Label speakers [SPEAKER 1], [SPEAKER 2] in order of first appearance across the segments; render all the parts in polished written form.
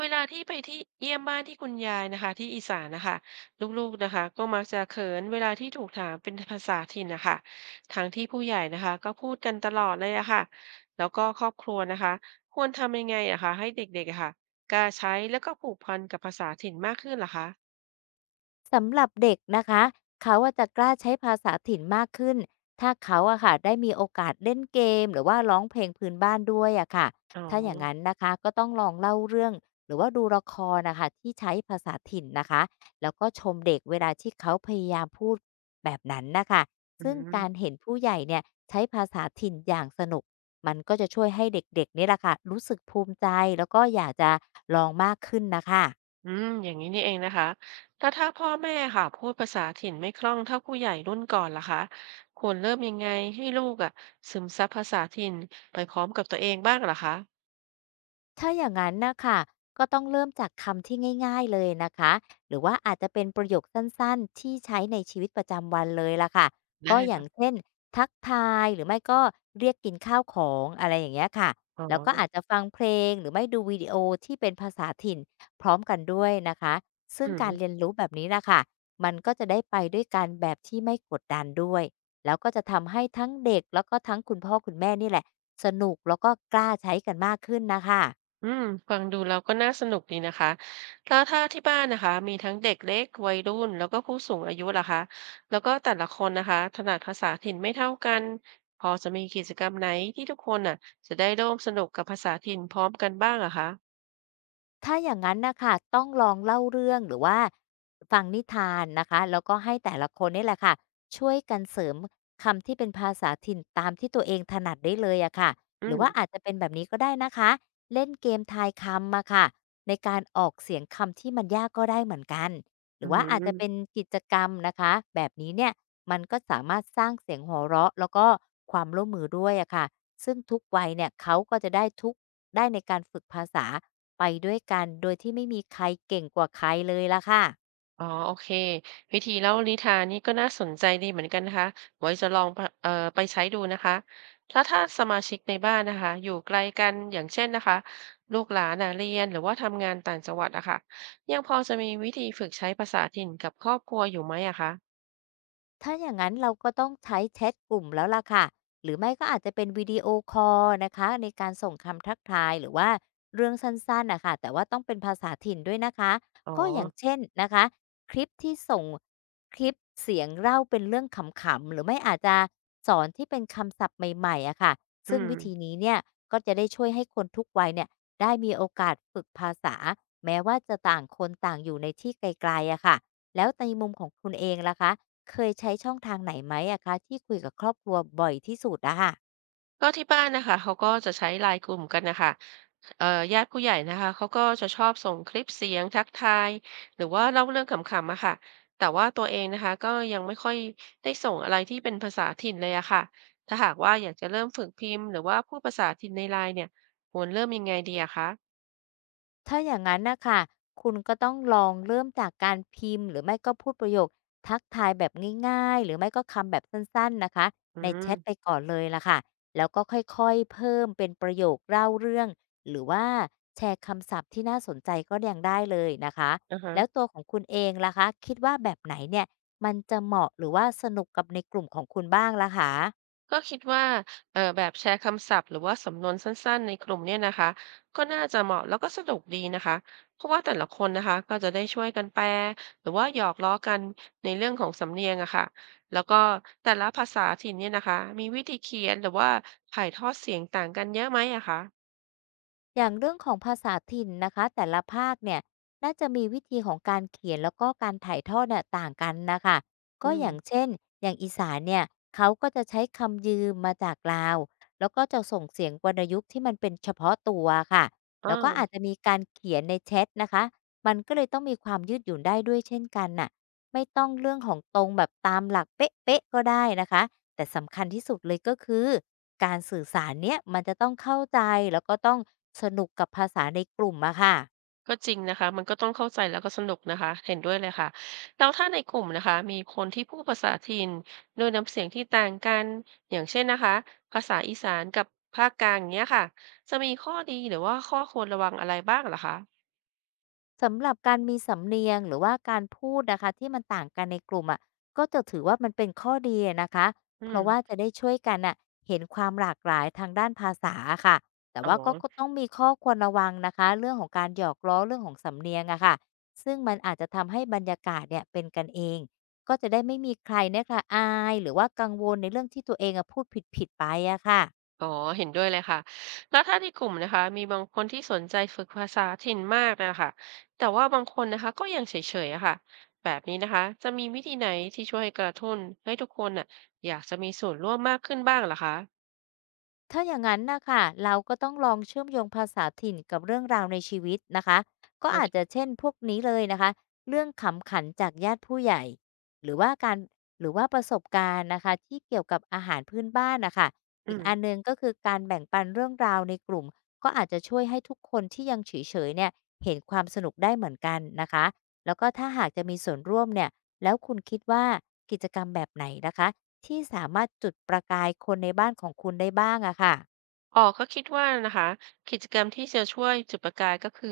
[SPEAKER 1] เวลาที่ไปที่เยี่ยมบ้านที่คุณยายนะคะที่อีสานนะคะลูกๆนะคะก็มักจะเขินเวลาที่ถูกถามเป็นภาษาถิ่นนะคะทั้งที่ผู้ใหญ่นะคะก็พูดกันตลอดเลยอะค่ะแล้วก็ครอบครัวนะคะควรทำยังไงอะคะให้เด็กๆอะค่ะกล้าใช้แล้วก็ผูกพันกับภาษาถิ่นมากขึ้นล่ะคะ
[SPEAKER 2] สำหรับเด็กนะคะเขาอะจะกล้าใช้ภาษาถิ่นมากขึ้นถ้าเขาอะค่ะได้มีโอกาสเล่นเกมหรือว่าร้องเพลงพื้นบ้านด้วยอะค่ะ
[SPEAKER 1] อ๋อ
[SPEAKER 2] ถ้าอย่างนั้นนะคะก็ต้องลองเล่าเรื่องหรือว่าดูละครนะคะที่ใช้ภาษาถิ่นนะคะแล้วก็ชมเด็กเวลาที่เขาพยายามพูดแบบนั้นนะคะ
[SPEAKER 1] อื
[SPEAKER 2] ซึ่ง
[SPEAKER 1] ม
[SPEAKER 2] การเห็นผู้ใหญ่เนี่ยใช้ภาษาถิ่นอย่างสนุกมันก็จะช่วยให้เด็กๆนี่แหละค่ะรู้สึกภูมิใจแล้วก็อยากจะลองมากขึ้นนะคะ
[SPEAKER 1] อืมอย่างนี้นี่เองนะคะแล้วถ้าพ่อแม่ค่ะพูดภาษาถิ่นไม่คล่องเท่าผู้ใหญ่รุ่นก่อนล่ะคะควรเริ่มยังไงให้ลูกอ่ะซึมซับภาษาถิ่นไปพร้อมกับตัวเองบ้างล่ะคะ
[SPEAKER 2] ถ้าอย่างนั้นนะค่ะก็ต้องเริ่มจากคำที่ง่ายๆเลยนะคะหรือว่าอาจจะเป็นประโยคสั้นๆที่ใช้ในชีวิตประจำวันเลยล่ะค่ะก็
[SPEAKER 1] ได้
[SPEAKER 2] อย่า
[SPEAKER 1] ค่ะ
[SPEAKER 2] งเช่นทักทายหรือไม่ก็เรียกกินข้าวของอะไรอย่างเงี้ยค่ะ
[SPEAKER 1] อ๋อ
[SPEAKER 2] แล้วก็อาจจะฟังเพลงหรือไม่ดูวิดีโอที่เป็นภาษาถิ่นพร้อมกันด้วยนะคะซึ่
[SPEAKER 1] อื
[SPEAKER 2] ง
[SPEAKER 1] ม
[SPEAKER 2] การเรียนรู้แบบนี้นะค่ะมันก็จะได้ไปด้วยกันแบบที่ไม่กดดันด้วยแล้วก็จะทำให้ทั้งเด็กแล้วก็ทั้งคุณพ่อคุณแม่นี่แหละสนุกแล้วก็กล้าใช้กันมากขึ้นนะคะ
[SPEAKER 1] อืมฟังดูแล้วก็น่าสนุกดีนะคะแล้วถ้าที่บ้านนะคะมีทั้งเด็กเล็กวัยรุ่นแล้วก็ผู้สูงอายุล่ะคะแล้วก็แต่ละคนนะคะถนัดภาษาถิ่นไม่เท่ากันพอจะมีกิจกรรมไหนที่ทุกคนอ่ะจะได้ร่วมสนุกกับภาษาถิ่นพร้อมกันบ้างอะคะ
[SPEAKER 2] ถ้าอย่างนั้นนะค่ะต้องลองเล่าเรื่องหรือว่าฟังนิทานนะคะแล้วก็ให้แต่ละคนนี่แหละค่ะช่วยกันเสริมคำที่เป็นภาษาถิ่นตามที่ตัวเองถนัดได้เลยอะค่ะ
[SPEAKER 1] อื
[SPEAKER 2] หรือ
[SPEAKER 1] ม
[SPEAKER 2] ว่าอาจจะเป็นแบบนี้ก็ได้นะคะเล่นเกมทายคำมะค่ะในการออกเสียงคำที่มันยากก็ได้เหมือนกันห
[SPEAKER 1] อื
[SPEAKER 2] รือว่าอาจจะเป็น
[SPEAKER 1] ม
[SPEAKER 2] กิจกรรมนะคะแบบนี้เนี่ยมันก็สามารถสร้างเสียงหัวเราะแล้วก็ความร่วมมือด้วยอะค่ะซึ่งทุกวัยเนี่ยเขาก็จะได้ทุก ได้ในการฝึกภาษาไปด้วยกันโดยที่ไม่มีใครเก่งกว่าใครเลยล่ะค่ะ
[SPEAKER 1] อ๋อโอเค วิธีเล่านิทานนี่ก็น่าสนใจดีเหมือนกันนะคะไว้จะลองไปไปใช้ดูนะคะ แล้วถ้าสมาชิกในบ้านนะคะอยู่ไกลกันอย่างเช่นนะคะลูกหลานน่ะเรียนหรือว่าทำงานต่างจังหวัดอะค่ะยังพอจะมีวิธีฝึกใช้ภาษาถิ่นกับครอบครัวอยู่ไหมอะคะ
[SPEAKER 2] ถ้าอย่างนั้นเราก็ต้องใช้แชทกลุ่มแล้วล่ะค่ะหรือไม่ก็อาจจะเป็นวิดีโอคอลนะคะในการส่งคำทักทายหรือว่าเรื่องสั้นๆนะคะแต่ว่าต้องเป็นภาษาถิ่นด้วยนะคะ
[SPEAKER 1] อ๋อ
[SPEAKER 2] ก็อย่างเช่นนะคะคลิปที่ส่งคลิปเสียงเล่าเป็นเรื่องขำๆหรือไม่อาจจะสอนที่เป็นคำศัพท์ใหม่ๆอะค่ะ
[SPEAKER 1] อื
[SPEAKER 2] ซึ่ง
[SPEAKER 1] ม
[SPEAKER 2] วิธีนี้เนี่ยก็จะได้ช่วยให้คนทุกวัยเนี่ยได้มีโอกาสฝึกภาษาแม้ว่าจะต่างคนต่างอยู่ในที่ไกลๆอะค่ะแล้วในมุมของคุณเองล่ะคะ เคยใช้ช่องทางไหนไหมอะคะที่คุยกับครอบครัวบ่อยที่สุดอะค่ะ
[SPEAKER 1] ก็ที่บ้านนะคะเขาก็จะใช้ไล n กลุ่มกันนะคะ เอ่อญาติผู้ใหญ่นะคะเขาก็จะชอบส่งคลิปเสียงทักทายหรือว่าเล่าเรื่องขำๆอะค่ะแต่ว่าตัวเองนะคะก็ยังไม่ค่อยได้ส่งอะไรที่เป็นภาษาถิ่นเลยอะค่ะถ้าหากว่าอยากจะเริ่มฝึกพิมพ์หรือว่าพูดภาษาถิ่นในไลน์เนี่ยควรเริ่มยังไงดีอะคะ
[SPEAKER 2] ถ้าอย่างงั้นนะค่ะคุณก็ต้องลองเริ่มจากการพิมพ์หรือไม่ก็พูดประโยคทักทายแบบง่ายๆหรือไม่ก็คำแบบสั้นๆนะคะ
[SPEAKER 1] อื
[SPEAKER 2] ในแช
[SPEAKER 1] ม
[SPEAKER 2] ทไปก่อนเลยล่ะค่ะแล้วก็ค่อยๆเพิ่มเป็นประโยคเล่าเรื่องหรือว่าแชร์คำศัพท์ที่น่าสนใจก็ยังได้เลยนะคะ
[SPEAKER 1] อ่าฮะ
[SPEAKER 2] แล้วตัวของคุณเองล่ะคะคิดว่าแบบไหนเนี่ยมันจะเหมาะหรือว่าสนุกกับในกลุ่มของคุณบ้างล่ะคะ
[SPEAKER 1] ก็คิดว่าแบบแชร์คำศัพท์หรือว่าสำนวนสั้นๆในกลุ่มเนี่ยนะคะก็น่าจะเหมาะแล้วก็สนุกดีนะคะเพราะว่าแต่ละคนนะคะก็จะได้ช่วยกันแปลหรือว่าหยอกล้อกันในเรื่องของสำเนียงอะค่ะแล้วก็แต่ละภาษาถิ่นเนี่ยนะคะมีวิธีเขียนหรือว่าถ่ายทอดเสียงต่างกันเยอะไหมอะคะ
[SPEAKER 2] อย่างเรื่องของภาษาถิ่นนะคะแต่ละภาคเนี่ยน่าจะมีวิธีของการเขียนแล้วก็การถ่ายทอดเนี่ยต่างกันนะคะ
[SPEAKER 1] อื
[SPEAKER 2] ก็อ
[SPEAKER 1] ม
[SPEAKER 2] ย่างเช่นอย่างอีสานเนี่ยเขาก็จะใช้คำยืมมาจากลาวแล้วก็จะส่งเสียงวรรณยุกต์ที่มันเป็นเฉพาะตัวค่ะแล้วก็อาจ
[SPEAKER 1] อ่า
[SPEAKER 2] จะมีการเขียนในแชทนะคะมันก็เลยต้องมีความยืดหยุ่นได้ด้วยเช่นกันน่ะไม่ต้องเรื่องของตรงแบบตามหลักเป๊ะๆก็ได้นะคะ แต่สำคัญที่สุดเลยก็คือการสื่อสารเนี้ยมันจะต้องเข้าใจแล้วก็ต้องสนุกกับภาษาในกลุ่มอะค่ะ
[SPEAKER 1] ก็จริงนะคะ มันก็ต้องเข้าใจแล้วก็สนุกนะคะเห็นด้วยเลยค่ะแล้วถ้าในกลุ่มนะคะมีคนที่พูดภาษาถิ่นโดยน้ำเสียงที่ต่างกันอย่างเช่นนะคะภาษาอีสานกับภาคกลางอย่างเงี้ยค่ะจะมีข้อดีหรือว่าข้อควรระวังอะไรบ้างเหรอคะ
[SPEAKER 2] สำหรับการมีสำเนียงหรือว่าการพูดนะคะที่มันต่างกันในกลุ่มอะก็จะถือว่ามันเป็นข้อดีอะนะคะ
[SPEAKER 1] อื
[SPEAKER 2] เพ
[SPEAKER 1] ม
[SPEAKER 2] ราะว่าจะได้ช่วยกันอ่ะเห็นความหลากหลายทางด้านภาษาค่ะแต่
[SPEAKER 1] อ๋อ
[SPEAKER 2] ว่าก็ต้องมีข้อควรระวังนะคะเรื่องของการหยอกล้อเรื่องของสำเนียงอะค่ะซึ่งมันอาจจะทำให้บรรยากาศเนี่ยเป็นกันเองก็จะได้ไม่มีใครเนี่ยค่ะอายหรือว่ากังวลในเรื่องที่ตัวเองอะพูดผิดๆไปอะค่ะ
[SPEAKER 1] อ๋อเห็นด้วยเลยค่ะแล้วถ้าในกลุ่มนะคะมีบางคนที่สนใจฝึกภาษาถิ่นมากนะคะแต่ว่าบางคนนะคะก็ยังเฉยๆอะค่ะแบบนี้นะคะจะมีวิธีไหนที่ช่วยกระตุ้นให้ทุกคนน่ะอยากจะมีส่วนร่วมมากขึ้นบ้างเหรอคะ
[SPEAKER 2] ถ้าอย่างนั้นนะคะเราก็ต้องลองเชื่อมโยงภาษาถิ่นกับเรื่องราวในชีวิตนะคะก็
[SPEAKER 1] โอ
[SPEAKER 2] อาจ
[SPEAKER 1] เค
[SPEAKER 2] จะเช่นพวกนี้เลยนะคะเรื่องขำขันจากญาติผู้ใหญ่หรือว่าการหรือว่าประสบการณ์นะคะที่เกี่ยวกับอาหารพื้นบ้านนะคะ
[SPEAKER 1] อื
[SPEAKER 2] อีก
[SPEAKER 1] ม
[SPEAKER 2] อันหนึ่งก็คือการแบ่งปันเรื่องราวในกลุ่มก็อาจจะช่วยให้ทุกคนที่ยังเฉยๆเนี่ยเห็นความสนุกได้เหมือนกันนะคะแล้วก็ถ้าหากจะมีส่วนร่วมเนี่ยแล้วคุณคิดว่ากิจกรรมแบบไหนนะคะ ที่สามารถจุดประกายคนในบ้านของคุณได้บ้างอะค่ะ
[SPEAKER 1] อ๋อก็คิดว่านะคะกิจกรรมที่จะช่วยจุดประกายก็คือ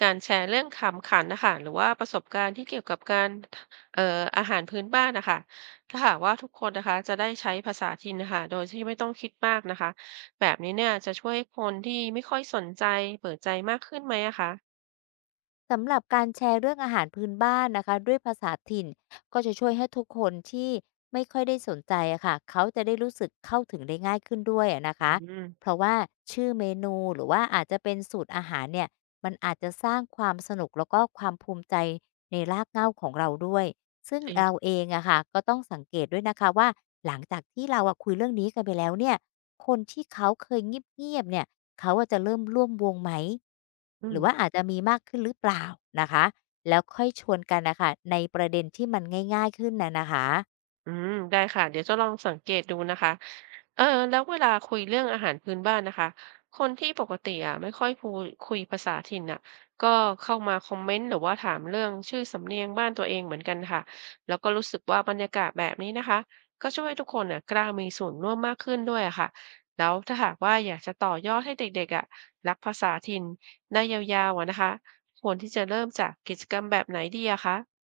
[SPEAKER 1] การแชร์เรื่องขำขันนะคะหรือว่าประสบการณ์ที่เกี่ยวกับการเอ่ออาหารพื้นบ้านนะคะถ้าหากว่าทุกคนนะคะจะได้ใช้ภาษาถิ่นนะคะโดยที่ไม่ต้องคิดมากนะคะแบบนี้เนี่ยจะช่วยให้คนที่ไม่ค่อยสนใจเปิดใจมากขึ้นไหมอะคะ
[SPEAKER 2] สำหรับการแชร์เรื่องอาหารพื้นบ้านนะคะด้วยภาษาถิ่นก็จะช่วยให้ทุกคนที่ไม่ค่อยได้สนใจอะค่ะเขาจะได้รู้สึกเข้าถึงได้ง่ายขึ้นด้วยอะนะ
[SPEAKER 1] อื
[SPEAKER 2] คะ
[SPEAKER 1] ม
[SPEAKER 2] เพราะว่าชื่อเมนูหรือว่าอาจจะเป็นสูตรอาหารเนี่ยมันอาจจะสร้างความสนุกแล้วก็ความภูมิใจในรากเหง้าของเราด้วยซึ่ง
[SPEAKER 1] จริง
[SPEAKER 2] เราเองอะค่ะก็ต้องสังเกตด้วยนะคะว่าหลังจากที่เราอะคุยเรื่องนี้กันไปแล้วเนี่ยคนที่เขาเคยเงียบๆเนี่ย เขาอะจะเริ่มร่วมวงไหม
[SPEAKER 1] อื
[SPEAKER 2] ห
[SPEAKER 1] ม
[SPEAKER 2] รือว่าอาจจะมีมากขึ้นหรือเปล่านะคะ แล้วค่อยชวนกันนะคะในประเด็นที่มันง่ายๆขึ้นนะนะคะ
[SPEAKER 1] อืมได้ค่ะเดี๋ยวจะลองสังเกตดูนะคะ เออแล้วเวลาคุยเรื่องอาหารพื้นบ้านนะคะคนที่ปกติอ่ะไม่ค่อยพูดคุยภาษาถิ่นอ่ะก็เข้ามาคอมเมนต์หรือว่าถามเรื่องชื่อสำเนียงบ้านตัวเองเหมือนกันค่ะแล้วก็รู้สึกว่าบรรยากาศแบบนี้นะคะก็ช่วยให้ทุกคนอ่ะกล้ามีส่วนร่วมมากขึ้นด้วยอะค่ะแล้วถ้าหากว่าอยากจะต่อยอดให้เด็กๆอ่ะรักภาษาถิ่นได้ยาวๆอะนะคะควรที่จะเริ่มจากกิจกรรมแบบไหนดีอะคะ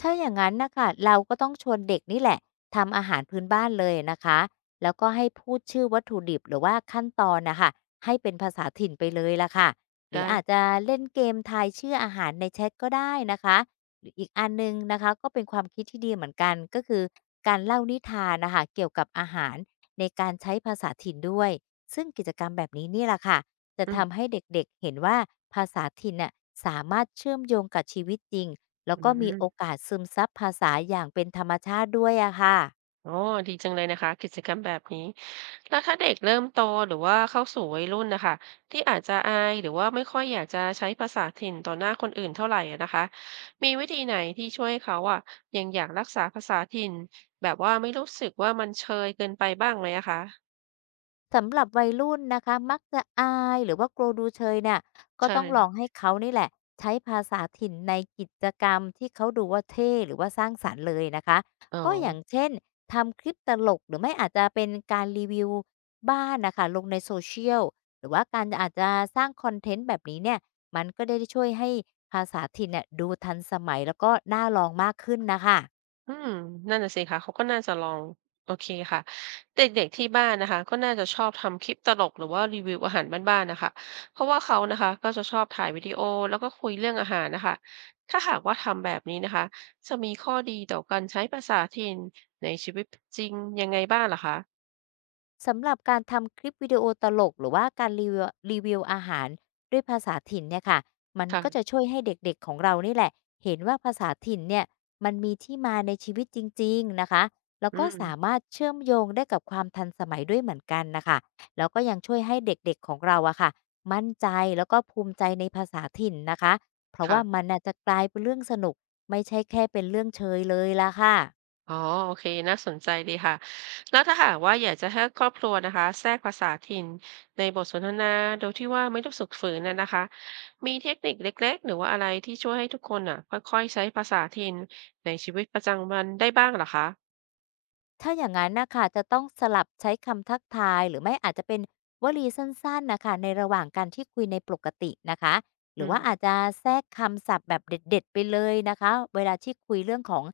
[SPEAKER 2] ถ้าอย่างนั้นนะค่ะเราก็ต้องชวนเด็กนี่แหละทำอาหารพื้นบ้านเลยนะคะแล้วก็ให้พูดชื่อวัตถุดิบหรือว่าขั้นตอนนะคะให้เป็นภาษาถิ่นไปเลยล่ะค่ะหรือ
[SPEAKER 1] ได้
[SPEAKER 2] อาจจะเล่นเกมทายชื่ออาหารในแชทก็ได้นะคะหรืออีกอันหนึ่งนะคะก็เป็นความคิดที่ดีเหมือนกันก็คือการเล่านิทานนะคะเกี่ยวกับอาหารในการใช้ภาษาถิ่นด้วยซึ่งกิจกรรมแบบนี้นี่แหละค่ะจะ
[SPEAKER 1] อืม
[SPEAKER 2] ทำให้เด็กๆเห็นว่าภาษาถิ่นน่ะสามารถเชื่อมโยงกับชีวิตจริง แล้
[SPEAKER 1] อื
[SPEAKER 2] วก็มีโอ
[SPEAKER 1] ม
[SPEAKER 2] กาสซึมซับภาษาอย่างเป็นธรรมชาติด้วยอะค่ะ
[SPEAKER 1] อ๋อดีจังเลยนะคะกิจกรรมแบบนี้แล้วถ้าเด็กเริ่มโตหรือว่าเข้าสู่วัยรุ่นนะคะที่อาจจะอายหรือว่าไม่ค่อยอยากจะใช้ภาษาถิ่นต่อหน้าคนอื่นเท่าไหร่อะนะคะมีวิธีไหนที่ช่วยให้เขาอะยังอยากรักษาภาษาถิ่นแบบว่าไม่รู้สึกว่ามันเชยเกินไปบ้างไหมอะคะ
[SPEAKER 2] สำหรับวัยรุ่นนะคะมักจะอายหรือว่ากลัวดูเชยเนี่ยก็
[SPEAKER 1] ใช่
[SPEAKER 2] ต้องลองให้เขานี่แหละใช้ภาษาถิ่นในกิจกรรมที่เขาดูว่าเท่หรือว่าสร้างสรรค์เลยนะคะ
[SPEAKER 1] อ๋อ
[SPEAKER 2] ก็อย่างเช่นทำคลิปตลกหรือไม่อาจจะเป็นการรีวิวบ้านนะคะลงในโซเชียลหรือว่าการอาจจะสร้างคอนเทนต์แบบนี้เนี่ยมันก็ได้ช่วยให้ภาษาถิ่นเนี่ยดูทันสมัยแล้วก็น่าลองมากขึ้นนะคะ
[SPEAKER 1] อืมนั่นน่ะสิคะเขาก็น่าจะลองโอเคค่ะเด็กๆที่บ้านนะคะก็น่าจะชอบทำคลิปตลกหรือว่ารีวิวอาหารบ้านๆน่ะค่ะเพราะว่าเขานะคะก็จะชอบถ่ายวิดีโอแล้วก็คุยเรื่องอาหารน่ะค่ะถ้าหากว่าทำแบบนี้นะคะจะมีข้อดีต่อการใช้ภาษาถิ่นในชีวิตจริงยังไงบ้างเหรอคะ
[SPEAKER 2] สำหรับการทำคลิปวิดีโอตลกหรือว่าการรีวิวอาหารด้วยภาษาถิ่นเนี่ยค่ะมันก็จะ
[SPEAKER 1] ค่ะ
[SPEAKER 2] ช่วยให้เด็กๆของเรานี่แหละเห็นว่าภาษาถิ่นเนี่ยมันมีที่มาในชีวิตจริงๆนะคะแล้ว
[SPEAKER 1] อื
[SPEAKER 2] ก็
[SPEAKER 1] ม
[SPEAKER 2] สามารถเชื่อมโยงได้กับความทันสมัยด้วยเหมือนกันนะคะแล้วก็ยังช่วยให้เด็กๆของเราอะค่ะมั่นใจแล้วก็ภูมิใจในภาษาถิ่นนะคะเพราะ
[SPEAKER 1] ค่ะ
[SPEAKER 2] ว่ามันน่ะจะกลายเป็นเรื่องสนุกไม่ใช่แค่เป็นเรื่องเชยเลยละค่ะ
[SPEAKER 1] อ๋อโอเคน่าสนใจดีค่ะ แล้วถ้าหากว่าอยากจะให้ครอบครัวนะคะแทรกภาษาถิ่นในบทสนทนาโดยที่ว่าไม่ต้องฝึกฝืนนะนะคะ มีเทคนิคเล็กๆ หรือว่าอะไรที่ช่วยให้ทุกคนอ่ะค่อยๆใช้ภาษาถิ่นในชีวิตประจำวันได้บ้างเหรอคะ
[SPEAKER 2] ถ้าอย่างนั้นนะคะจะต้องสลับใช้คำทักทายหรือไม่อาจจะเป็นวลีสั้นๆนะคะในระหว่างการที่คุยในปกตินะคะห
[SPEAKER 1] อื
[SPEAKER 2] รือว่า
[SPEAKER 1] ม
[SPEAKER 2] อาจจะแทรกคำศัพท์แบบเด็ดๆไปเลยนะคะเวลาที่คุยเรื่องของ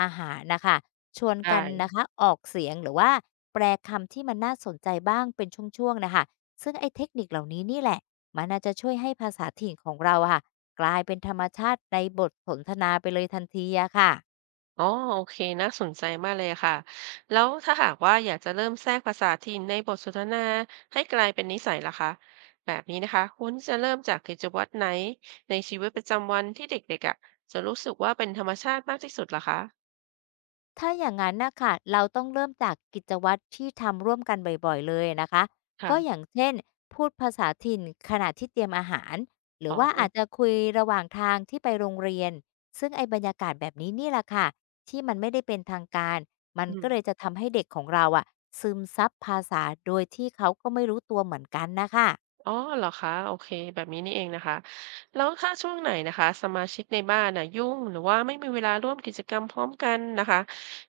[SPEAKER 2] อาหารนะคะชวน
[SPEAKER 1] ได้
[SPEAKER 2] กันนะคะออกเสียงหรือว่าแปลคำที่มันน่าสนใจบ้างเป็นช่วงๆนะคะซึ่งไอ้เทคนิคเหล่านี้นี่แหละมันน่าจะช่วยให้ภาษาถิ่นของเราอะค่ะกลายเป็นธรรมชาติในบทสนทนาไปเลยทันทีอะค่ะ
[SPEAKER 1] อ๋อโอเคน่าสนใจมากเลยค่ะ แล้วถ้าหากว่าอยากจะเริ่มแทรกภาษาถิ่นในบทสนทนาให้กลายเป็นนิสัยล่ะคะแบบนี้นะคะควรที่จะเริ่มจากกิจวัตรไหนในชีวิตประจำวันที่เด็กๆอ่ะจะรู้สึกว่าเป็นธรรมชาติมากที่สุดล่ะคะ
[SPEAKER 2] ถ้าอย่างนั้นนะค่ะเราต้องเริ่มจากกิจวัตรที่ทำร่วมกันบ่อยๆเลยนะคะ
[SPEAKER 1] ค่ะ
[SPEAKER 2] ก็อย่างเช่นพูดภาษาถิ่นขณะที่เตรียมอาหารหรื
[SPEAKER 1] อ๋
[SPEAKER 2] อว่าอา
[SPEAKER 1] อ
[SPEAKER 2] จจะคุยระหว่างทางที่ไปโรงเรียนซึ่งไอ้บรรยากาศแบบนี้นี่แหละค่ะที่มันไม่ได้เป็นทางการมัน
[SPEAKER 1] อื
[SPEAKER 2] ก็
[SPEAKER 1] ม
[SPEAKER 2] เลยจะทำให้เด็กของเราอะซึมซับภาษาโดยที่เขาก็ไม่รู้ตัวเหมือนกันนะคะ
[SPEAKER 1] อ๋อเหรอคะโอเคแบบนี้นี่เองนะคะแล้วถ้าช่วงไหนนะคะสมาชิกในบ้านน่ะยุ่งหรือว่าไม่มีเวลาร่วมกิจกรรมพร้อมกันนะคะ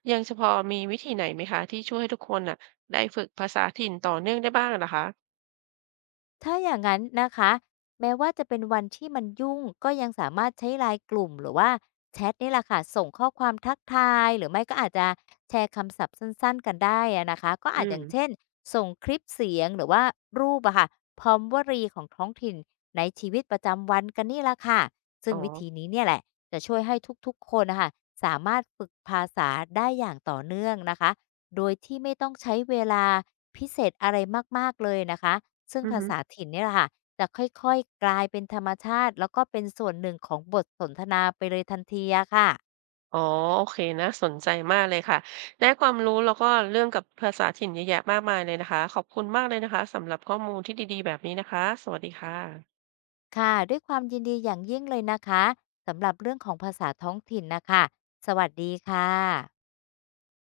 [SPEAKER 1] ยังจะพอมีวิธีไหนไหมคะที่ช่วยให้ทุกคนน่ะได้ฝึกภาษาถิ่นต่อเนื่องได้บ้างนะคะ
[SPEAKER 2] ถ้าอย่างนั้นนะคะแม้ว่าจะเป็นวันที่มันยุ่งก็ยังสามารถใช้ไลน์กลุ่มหรือว่าแชทนี่แหละค่ะส่งข้อความทักทายหรือไม่ก็อาจจะแชร์คำศัพท์สั้นๆกันได้อะนะคะก็
[SPEAKER 1] อื
[SPEAKER 2] อาจอ
[SPEAKER 1] ม
[SPEAKER 2] ย่างเช่นส่งคลิปเสียงหรือว่ารูปอะค่ะพร้อมวลีของท้องถิ่นในชีวิตประจำวันกันนี่แหละค่ะ
[SPEAKER 1] อ๋
[SPEAKER 2] ซึ่
[SPEAKER 1] อ
[SPEAKER 2] งวิธีนี้เนี่ยแหละจะช่วยให้ทุกๆคนนะคะสามารถฝึกภาษาได้อย่างต่อเนื่องนะคะ โดยที่ไม่ต้องใช้เวลาพิเศษอะไรมากๆเลยนะคะ ซึ่ง
[SPEAKER 1] อือ
[SPEAKER 2] ภา
[SPEAKER 1] ฮึ
[SPEAKER 2] ษาถิ่นเนี่ยแหละค่ะจะค่อยๆกลายเป็นธรรมชาติแล้วก็เป็นส่วนหนึ่งของบทสนทนาไปเลยทันทีอะค่ะ
[SPEAKER 1] อ๋อโอเคนะสนใจมากเลยค่ะได้ความรู้แล้วก็เรื่องกับภาษาถิ่นเยอะแยะมากมายเลยนะคะขอบคุณมากเลยนะคะสำหรับข้อมูลที่ดีๆแบบนี้นะคะสวัสดีค่ะ
[SPEAKER 2] ค่ะด้วยความยินดีอย่างยิ่งเลยนะคะสำหรับเรื่องของภาษาท้องถิ่นน่ะค่ะสวัสดีค่ะ